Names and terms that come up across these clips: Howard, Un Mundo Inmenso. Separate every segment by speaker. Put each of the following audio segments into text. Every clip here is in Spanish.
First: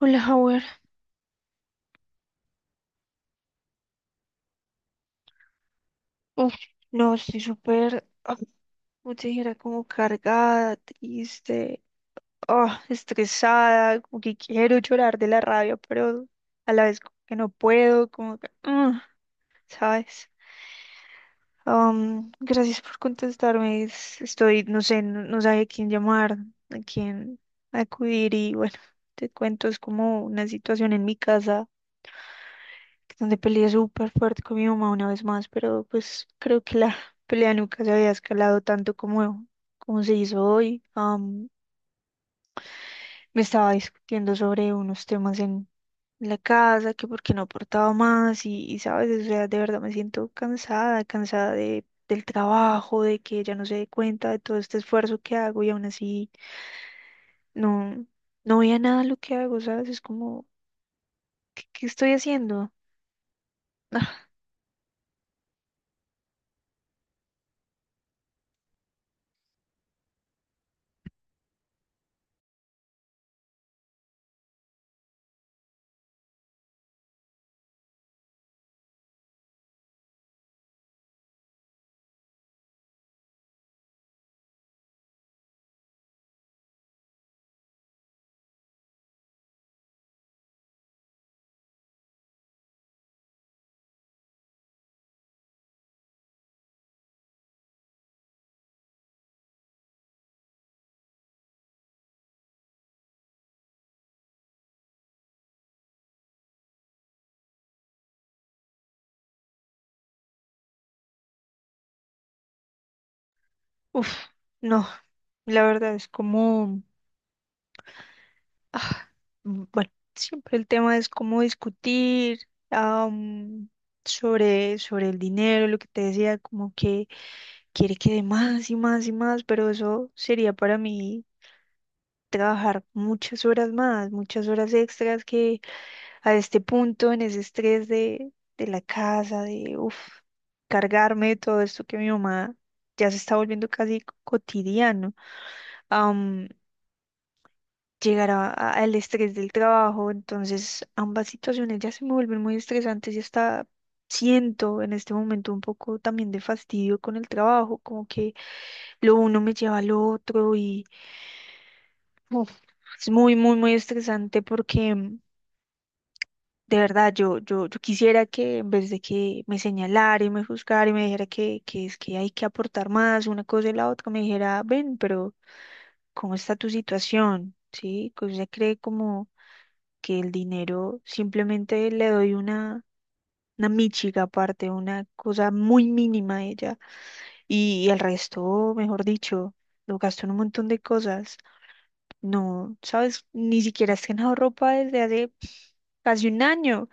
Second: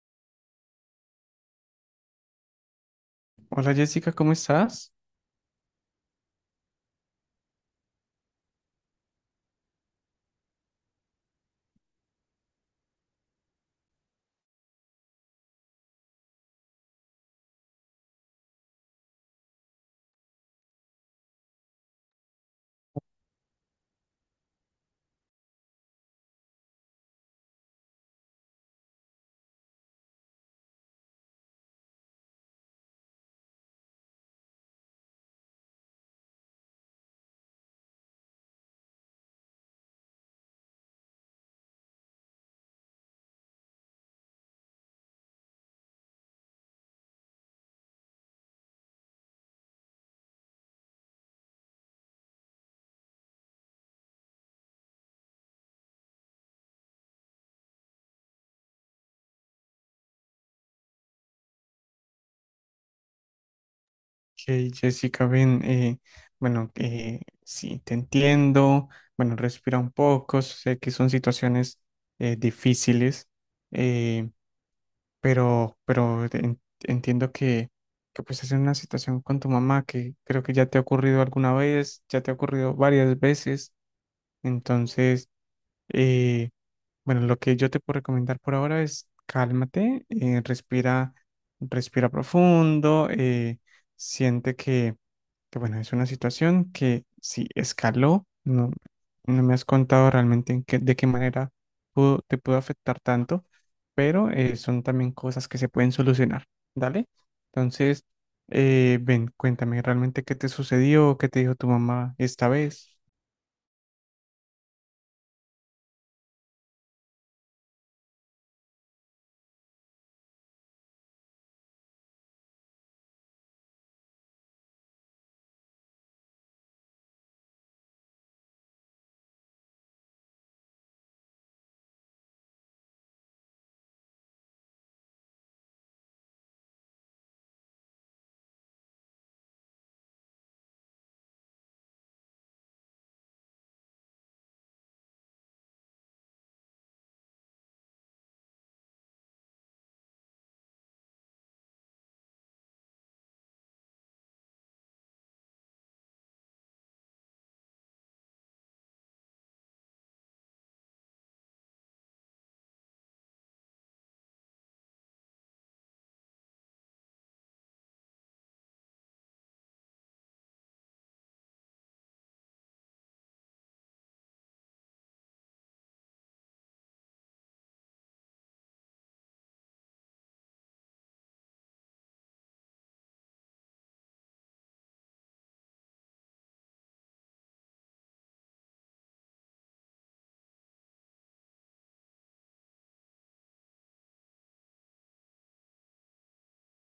Speaker 1: Hola, Howard.
Speaker 2: Hola Jessica, ¿cómo estás?
Speaker 1: Uf, no, estoy súper, como te dijera, como cargada, triste, estresada, como que quiero llorar de la rabia, pero a la vez como que no puedo, como que, ¿sabes? Gracias por contestarme. Estoy, no sé, no, no sabía a quién llamar, a quién acudir y bueno, te cuento, es como una situación en mi casa, donde peleé súper fuerte con mi mamá una vez más, pero pues creo que la pelea nunca se había escalado tanto como se hizo hoy. Me estaba discutiendo sobre unos temas en la casa, que por qué no aportaba más sabes, o sea, de verdad me siento cansada, cansada de, del trabajo, de que ella no se dé cuenta de todo este esfuerzo que hago y aún así no, no veía nada lo que hago, ¿sabes? Es como, ¿qué estoy haciendo? Ah,
Speaker 2: Ok, Jessica, ven, bueno, sí, te entiendo, bueno, respira un poco, sé que son situaciones difíciles. eh, entiendo que pues es una situación con tu mamá que creo que ya te ha ocurrido alguna vez, ya te ha ocurrido varias veces, entonces, eh, bueno, lo que yo te puedo recomendar por ahora es cálmate, respira, respira profundo, siente que, bueno, es una situación que sí escaló. No, no me has contado realmente de qué manera te pudo afectar tanto, pero son también cosas que se pueden solucionar, ¿dale? Entonces, ven, cuéntame realmente qué te sucedió, qué te dijo tu mamá esta vez.
Speaker 1: uf, no, la verdad es como Ah, bueno, siempre el tema es cómo discutir am, sobre el dinero, lo que te decía, como que quiere que dé más y más y más, pero eso sería para mí trabajar muchas horas más, muchas horas extras que a este punto, en ese estrés de la casa, de uf, cargarme de todo esto que mi mamá ya se está volviendo casi cotidiano. Llegar al estrés del trabajo. Entonces, ambas situaciones ya se me vuelven muy estresantes y hasta siento en este momento un poco también de fastidio con el trabajo, como que lo uno me lleva al otro y uf, es muy, muy, muy estresante porque de verdad yo quisiera que en vez de que me señalara y me juzgara y me dijera que es que hay que aportar más una cosa y la otra, me dijera, ven, pero ¿cómo está tu situación? ¿Sí? Que usted cree como que el dinero simplemente le doy una míchiga aparte, una cosa muy mínima a ella y el resto, mejor dicho, lo gasto en un montón de cosas. No, sabes, ni siquiera has ganado ropa desde hace casi un año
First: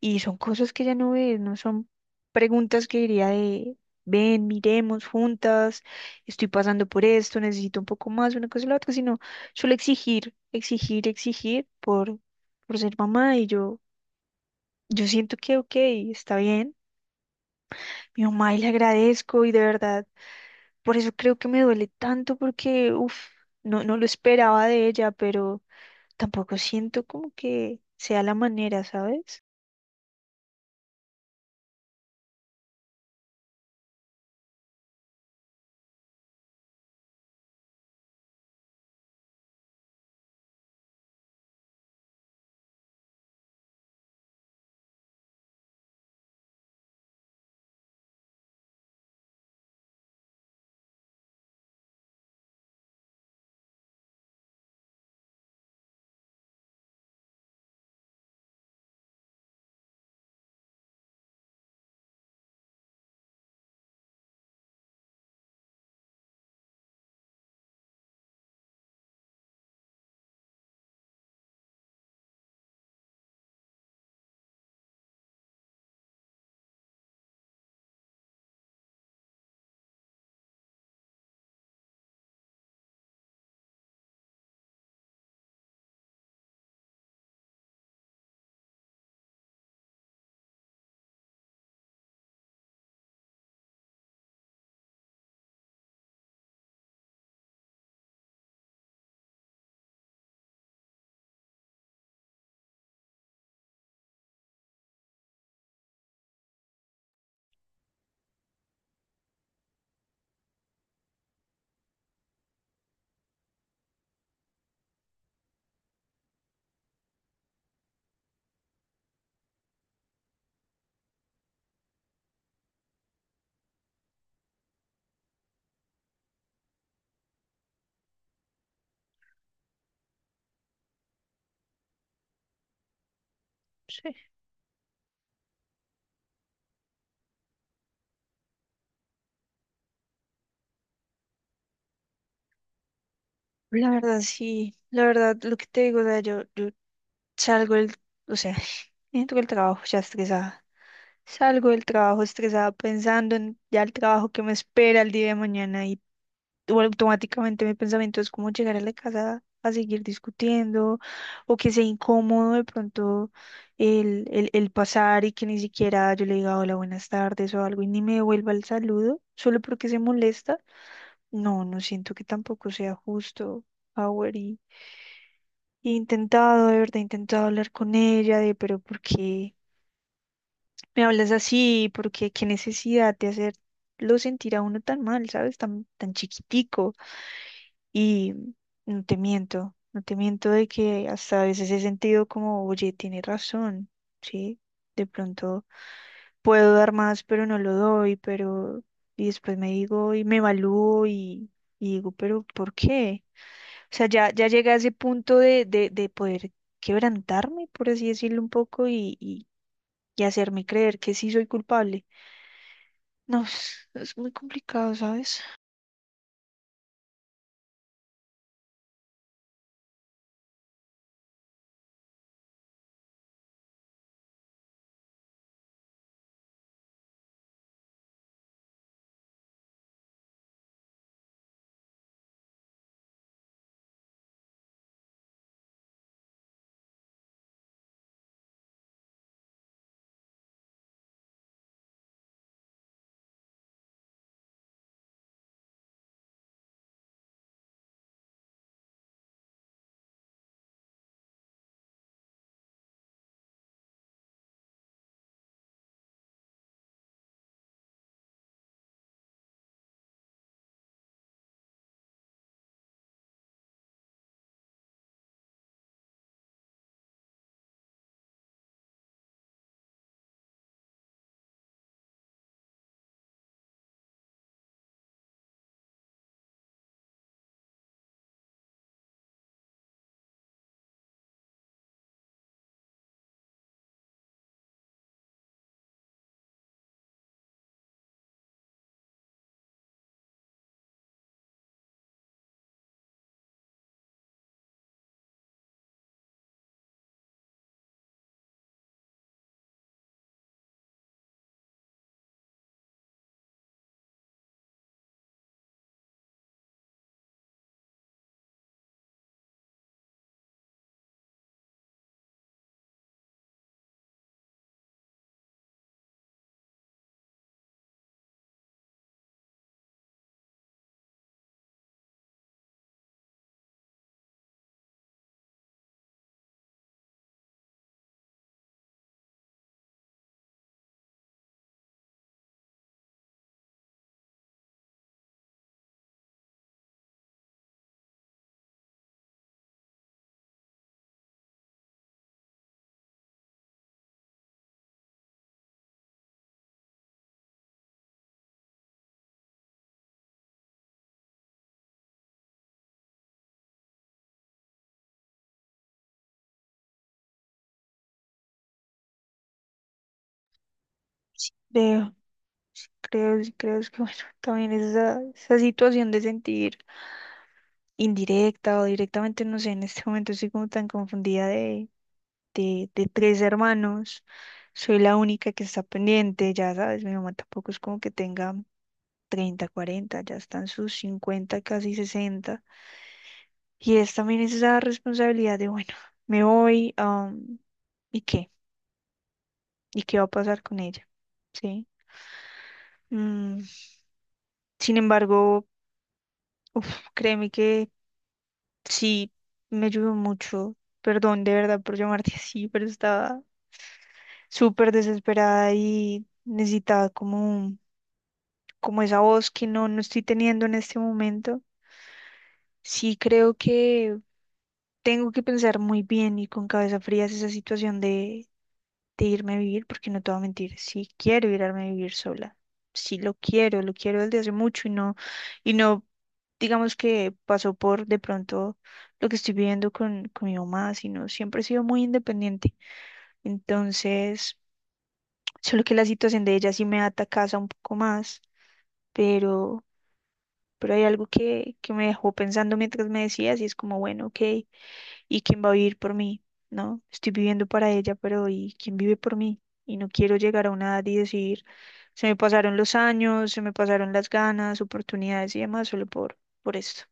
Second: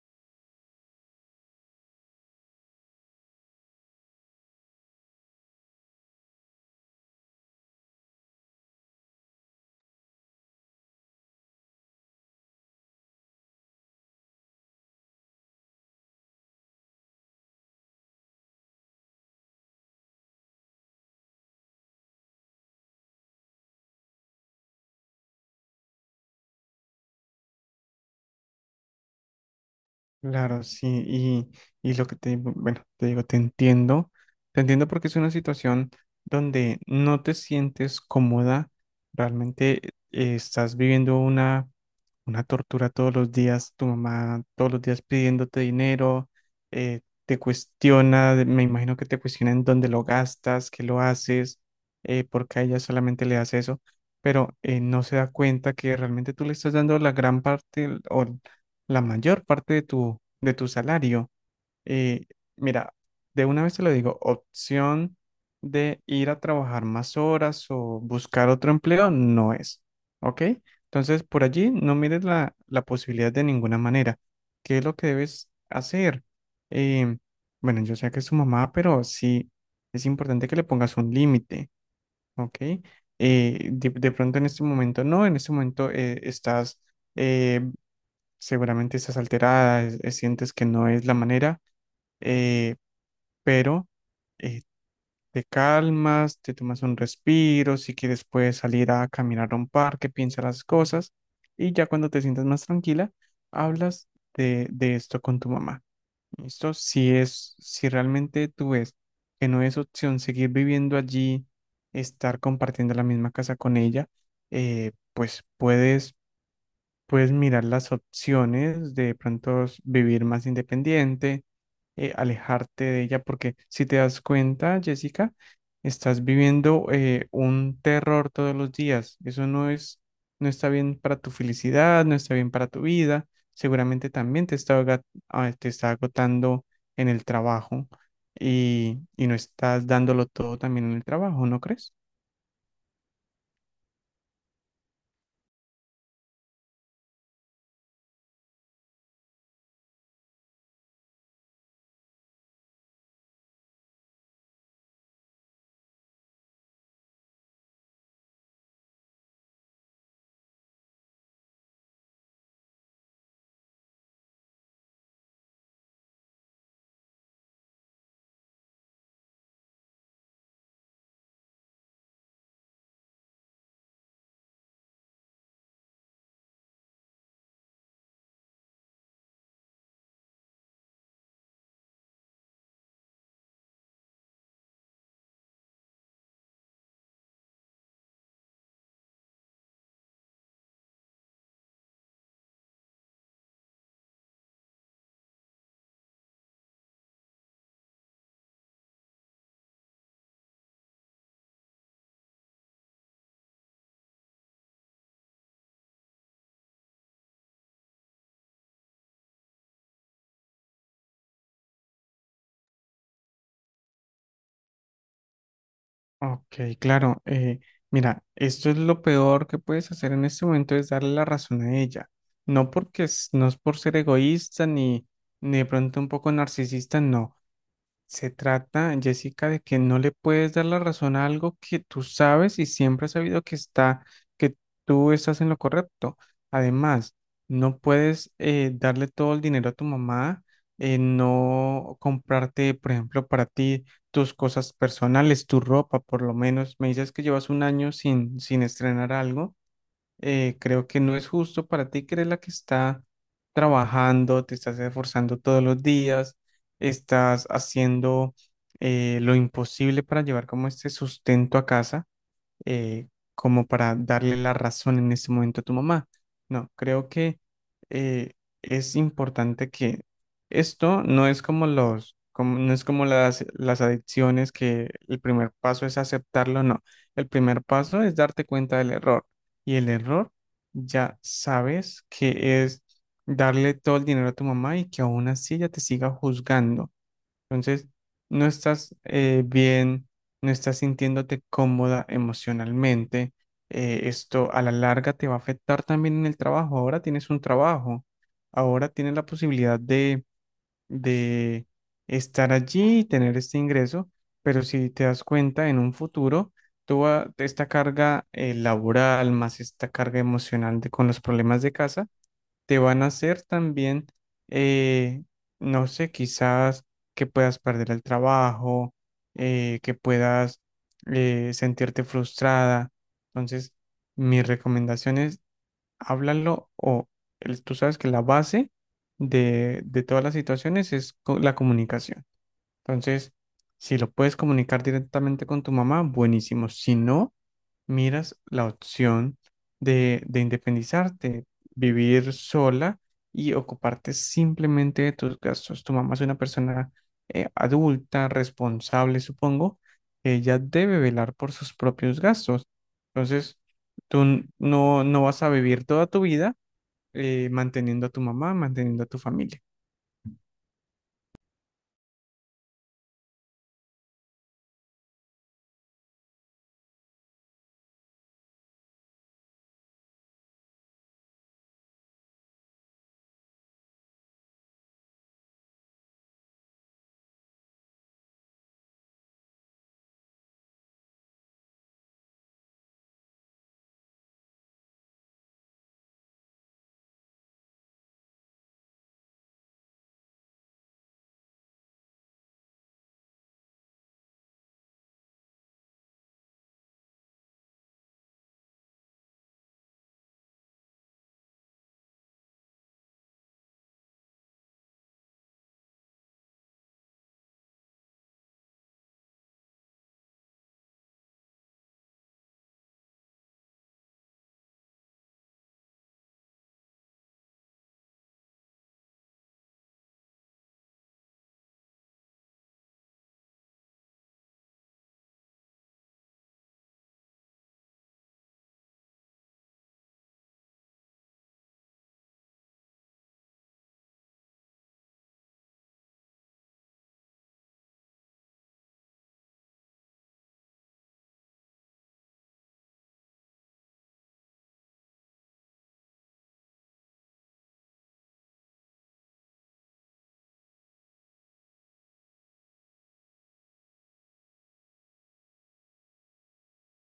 Speaker 1: y son cosas que ya no ves, no son preguntas que diría de ven, miremos juntas, estoy pasando por esto, necesito un poco más, una cosa y la otra, sino solo exigir, exigir, exigir por ser mamá y yo siento que, ok, está bien. Mi mamá y le agradezco y de verdad, por eso creo que me duele tanto porque, uff, no, no lo esperaba de ella, pero tampoco siento como que sea la manera, ¿sabes?
Speaker 2: Claro, sí, y lo que te digo, bueno, te digo, te entiendo porque es una situación donde no te sientes cómoda, realmente estás viviendo una tortura todos los días, tu mamá todos los días pidiéndote dinero. eh, Te cuestiona, me imagino que te cuestiona en dónde lo gastas, qué lo haces, porque a ella solamente le das eso, pero no se da cuenta que realmente tú le estás dando la gran parte o la mayor parte de tu salario. Eh, Mira, de una vez te lo digo, opción de ir a trabajar más horas o buscar otro empleo no es, ¿ok? Entonces, por allí no mires la, la posibilidad de ninguna manera. ¿Qué es lo que debes hacer? Em, bueno, yo sé que es tu mamá, pero sí es importante que le pongas un límite, ¿ok? De pronto en este momento no, en este momento estás... eh, seguramente estás alterada, sientes que no es la manera, eh, pero eh, te calmas, te tomas un respiro, si quieres puedes salir a caminar a un parque, piensa las cosas y ya cuando te sientas más tranquila, hablas de esto con tu mamá. ¿Listo? Si es, si realmente tú ves que no es opción seguir viviendo allí, estar compartiendo la misma casa con ella, pues puedes mirar las opciones de pronto vivir más independiente, alejarte de ella, porque si te das cuenta, Jessica, estás viviendo un terror todos los días. Eso no es, no está bien para tu felicidad, no está bien para tu vida. Seguramente
Speaker 1: Sí.
Speaker 2: también te está, te está agotando en el trabajo y no estás dándolo todo también en el trabajo, ¿no crees?
Speaker 1: La verdad, sí, la verdad, lo que te digo, o sea, yo salgo del, o sea, entro del trabajo ya estresada. Salgo del trabajo estresada pensando en ya el trabajo que me espera el día de mañana y o automáticamente mi pensamiento es como llegar a la casa a seguir discutiendo o que sea incómodo de pronto el pasar y que ni siquiera yo le diga hola, buenas tardes o algo y ni me devuelva el saludo solo porque se molesta. No, no siento que tampoco sea justo, Howard, y he intentado, de verdad, he intentado hablar con ella de, pero ¿por qué? Me hablas así porque qué necesidad de hacerlo sentir a uno tan mal, ¿sabes? Tan, tan chiquitico. Y no te miento, no te miento de que hasta a veces he sentido como, oye, tiene razón, ¿sí? De pronto puedo dar más, pero no lo doy, pero y después me digo y me evalúo digo, pero ¿por qué? O sea, ya, ya llegué a ese punto de poder quebrantarme, por así decirlo un poco, hacerme creer que sí soy culpable. No, es muy complicado, ¿sabes?
Speaker 2: Ok, claro. Mira, esto es lo peor que puedes hacer en este momento es darle la razón a ella. No porque no es por ser egoísta ni, ni de pronto un poco narcisista, no. Se trata, Jessica, de que no le puedes dar la razón a algo que tú sabes y siempre has sabido que está, que tú estás en lo correcto. Además, no puedes darle todo el dinero a tu mamá, no comprarte, por ejemplo, para ti tus cosas personales, tu ropa, por lo menos. Me dices que llevas un año sin, sin estrenar algo. Creo que no es justo para ti, que eres la que está trabajando, te estás esforzando todos los días, estás haciendo lo imposible para llevar como este sustento a casa eh, como para darle la razón en ese momento a tu mamá. No, creo que eh, es importante que esto no es como los, como, no es como las adicciones que el primer paso es aceptarlo, no. El primer paso es darte cuenta del error, y el error ya sabes que es darle todo el dinero a tu mamá y que aún así ella te siga juzgando. Entonces, no estás bien, no estás sintiéndote cómoda emocionalmente. Esto a la larga te va a afectar también en el trabajo. Ahora tienes un trabajo, ahora tienes la posibilidad de estar allí y tener este ingreso, pero si te das cuenta en un futuro, esta carga laboral más esta carga emocional de, con los problemas de casa te van a hacer también, eh, no sé, quizás que puedas perder el trabajo, que puedas sentirte frustrada. Entonces, mi recomendación es háblalo o tú sabes que la base de todas las situaciones es la comunicación. Entonces, si lo puedes comunicar directamente con tu mamá, buenísimo. Si no, miras la opción de independizarte, vivir sola y ocuparte simplemente de tus gastos. Tu mamá es una persona adulta, responsable, supongo. Ella debe velar por sus propios gastos. Entonces, no, no vas a vivir toda tu vida manteniendo a tu mamá, manteniendo a tu familia.
Speaker 1: Veo, creo, creo es que, bueno, también esa situación de sentir indirecta o directamente, no sé, en este momento estoy como tan confundida de tres hermanos, soy la única que está pendiente, ya sabes, mi mamá tampoco es como que tenga 30, 40, ya están sus 50, casi 60, y es también esa responsabilidad de, bueno, me voy, ¿y qué? ¿Y qué va a pasar con ella? ¿Sí? Mm, sin embargo, uf, créeme que sí me ayudó mucho. Perdón de verdad por llamarte así, pero estaba súper desesperada y necesitaba como, como esa voz que no, no estoy teniendo en este momento. Sí, creo que tengo que pensar muy bien y con cabeza fría es esa situación de irme a vivir, porque no te voy a mentir, sí quiero irme a vivir sola, sí lo quiero desde hace mucho y no, digamos que pasó por de pronto lo que estoy viviendo con mi mamá, sino siempre he sido muy independiente. Entonces, solo que la situación de ella sí me ata casa un poco más, pero, hay algo que me dejó pensando mientras me decías y es como, bueno, ok, ¿y quién va a vivir por mí? ¿No? Estoy viviendo para ella, pero ¿y quién vive por mí? Y no quiero llegar a una edad y decir, se me pasaron los años, se me pasaron las ganas, oportunidades y demás solo por esto.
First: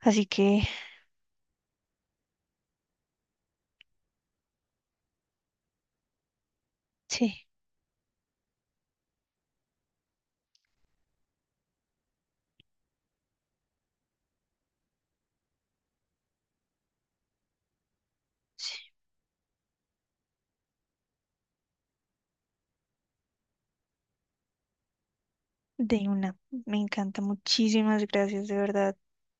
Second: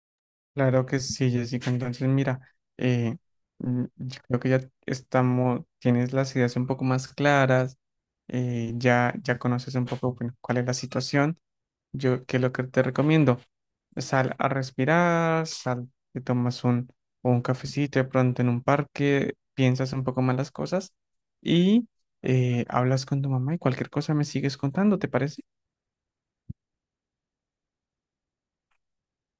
Speaker 1: Así que
Speaker 2: Claro que sí, Jessica. Entonces, mira, eh, yo creo que ya estamos, tienes las ideas un poco más
Speaker 1: sí,
Speaker 2: claras, ya, ya conoces un poco, bueno, cuál es la situación. Yo, ¿qué es lo que te recomiendo? Sal a respirar, sal, te tomas un cafecito de pronto en un
Speaker 1: sí,
Speaker 2: parque, piensas un poco más las cosas y hablas con tu mamá y cualquier cosa me sigues contando, ¿te parece?
Speaker 1: de una. Me encanta. Muchísimas gracias, de verdad.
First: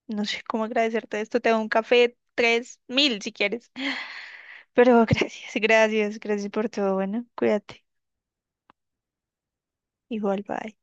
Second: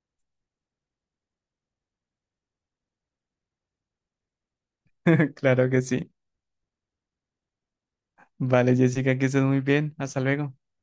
Speaker 1: No sé cómo agradecerte esto. Te doy un café, 3000 si quieres. Pero gracias,
Speaker 2: Claro que sí.
Speaker 1: gracias, gracias por todo. Bueno, cuídate.
Speaker 2: Vale, Jessica, que estés muy bien. Hasta
Speaker 1: Igual,
Speaker 2: luego.
Speaker 1: bye.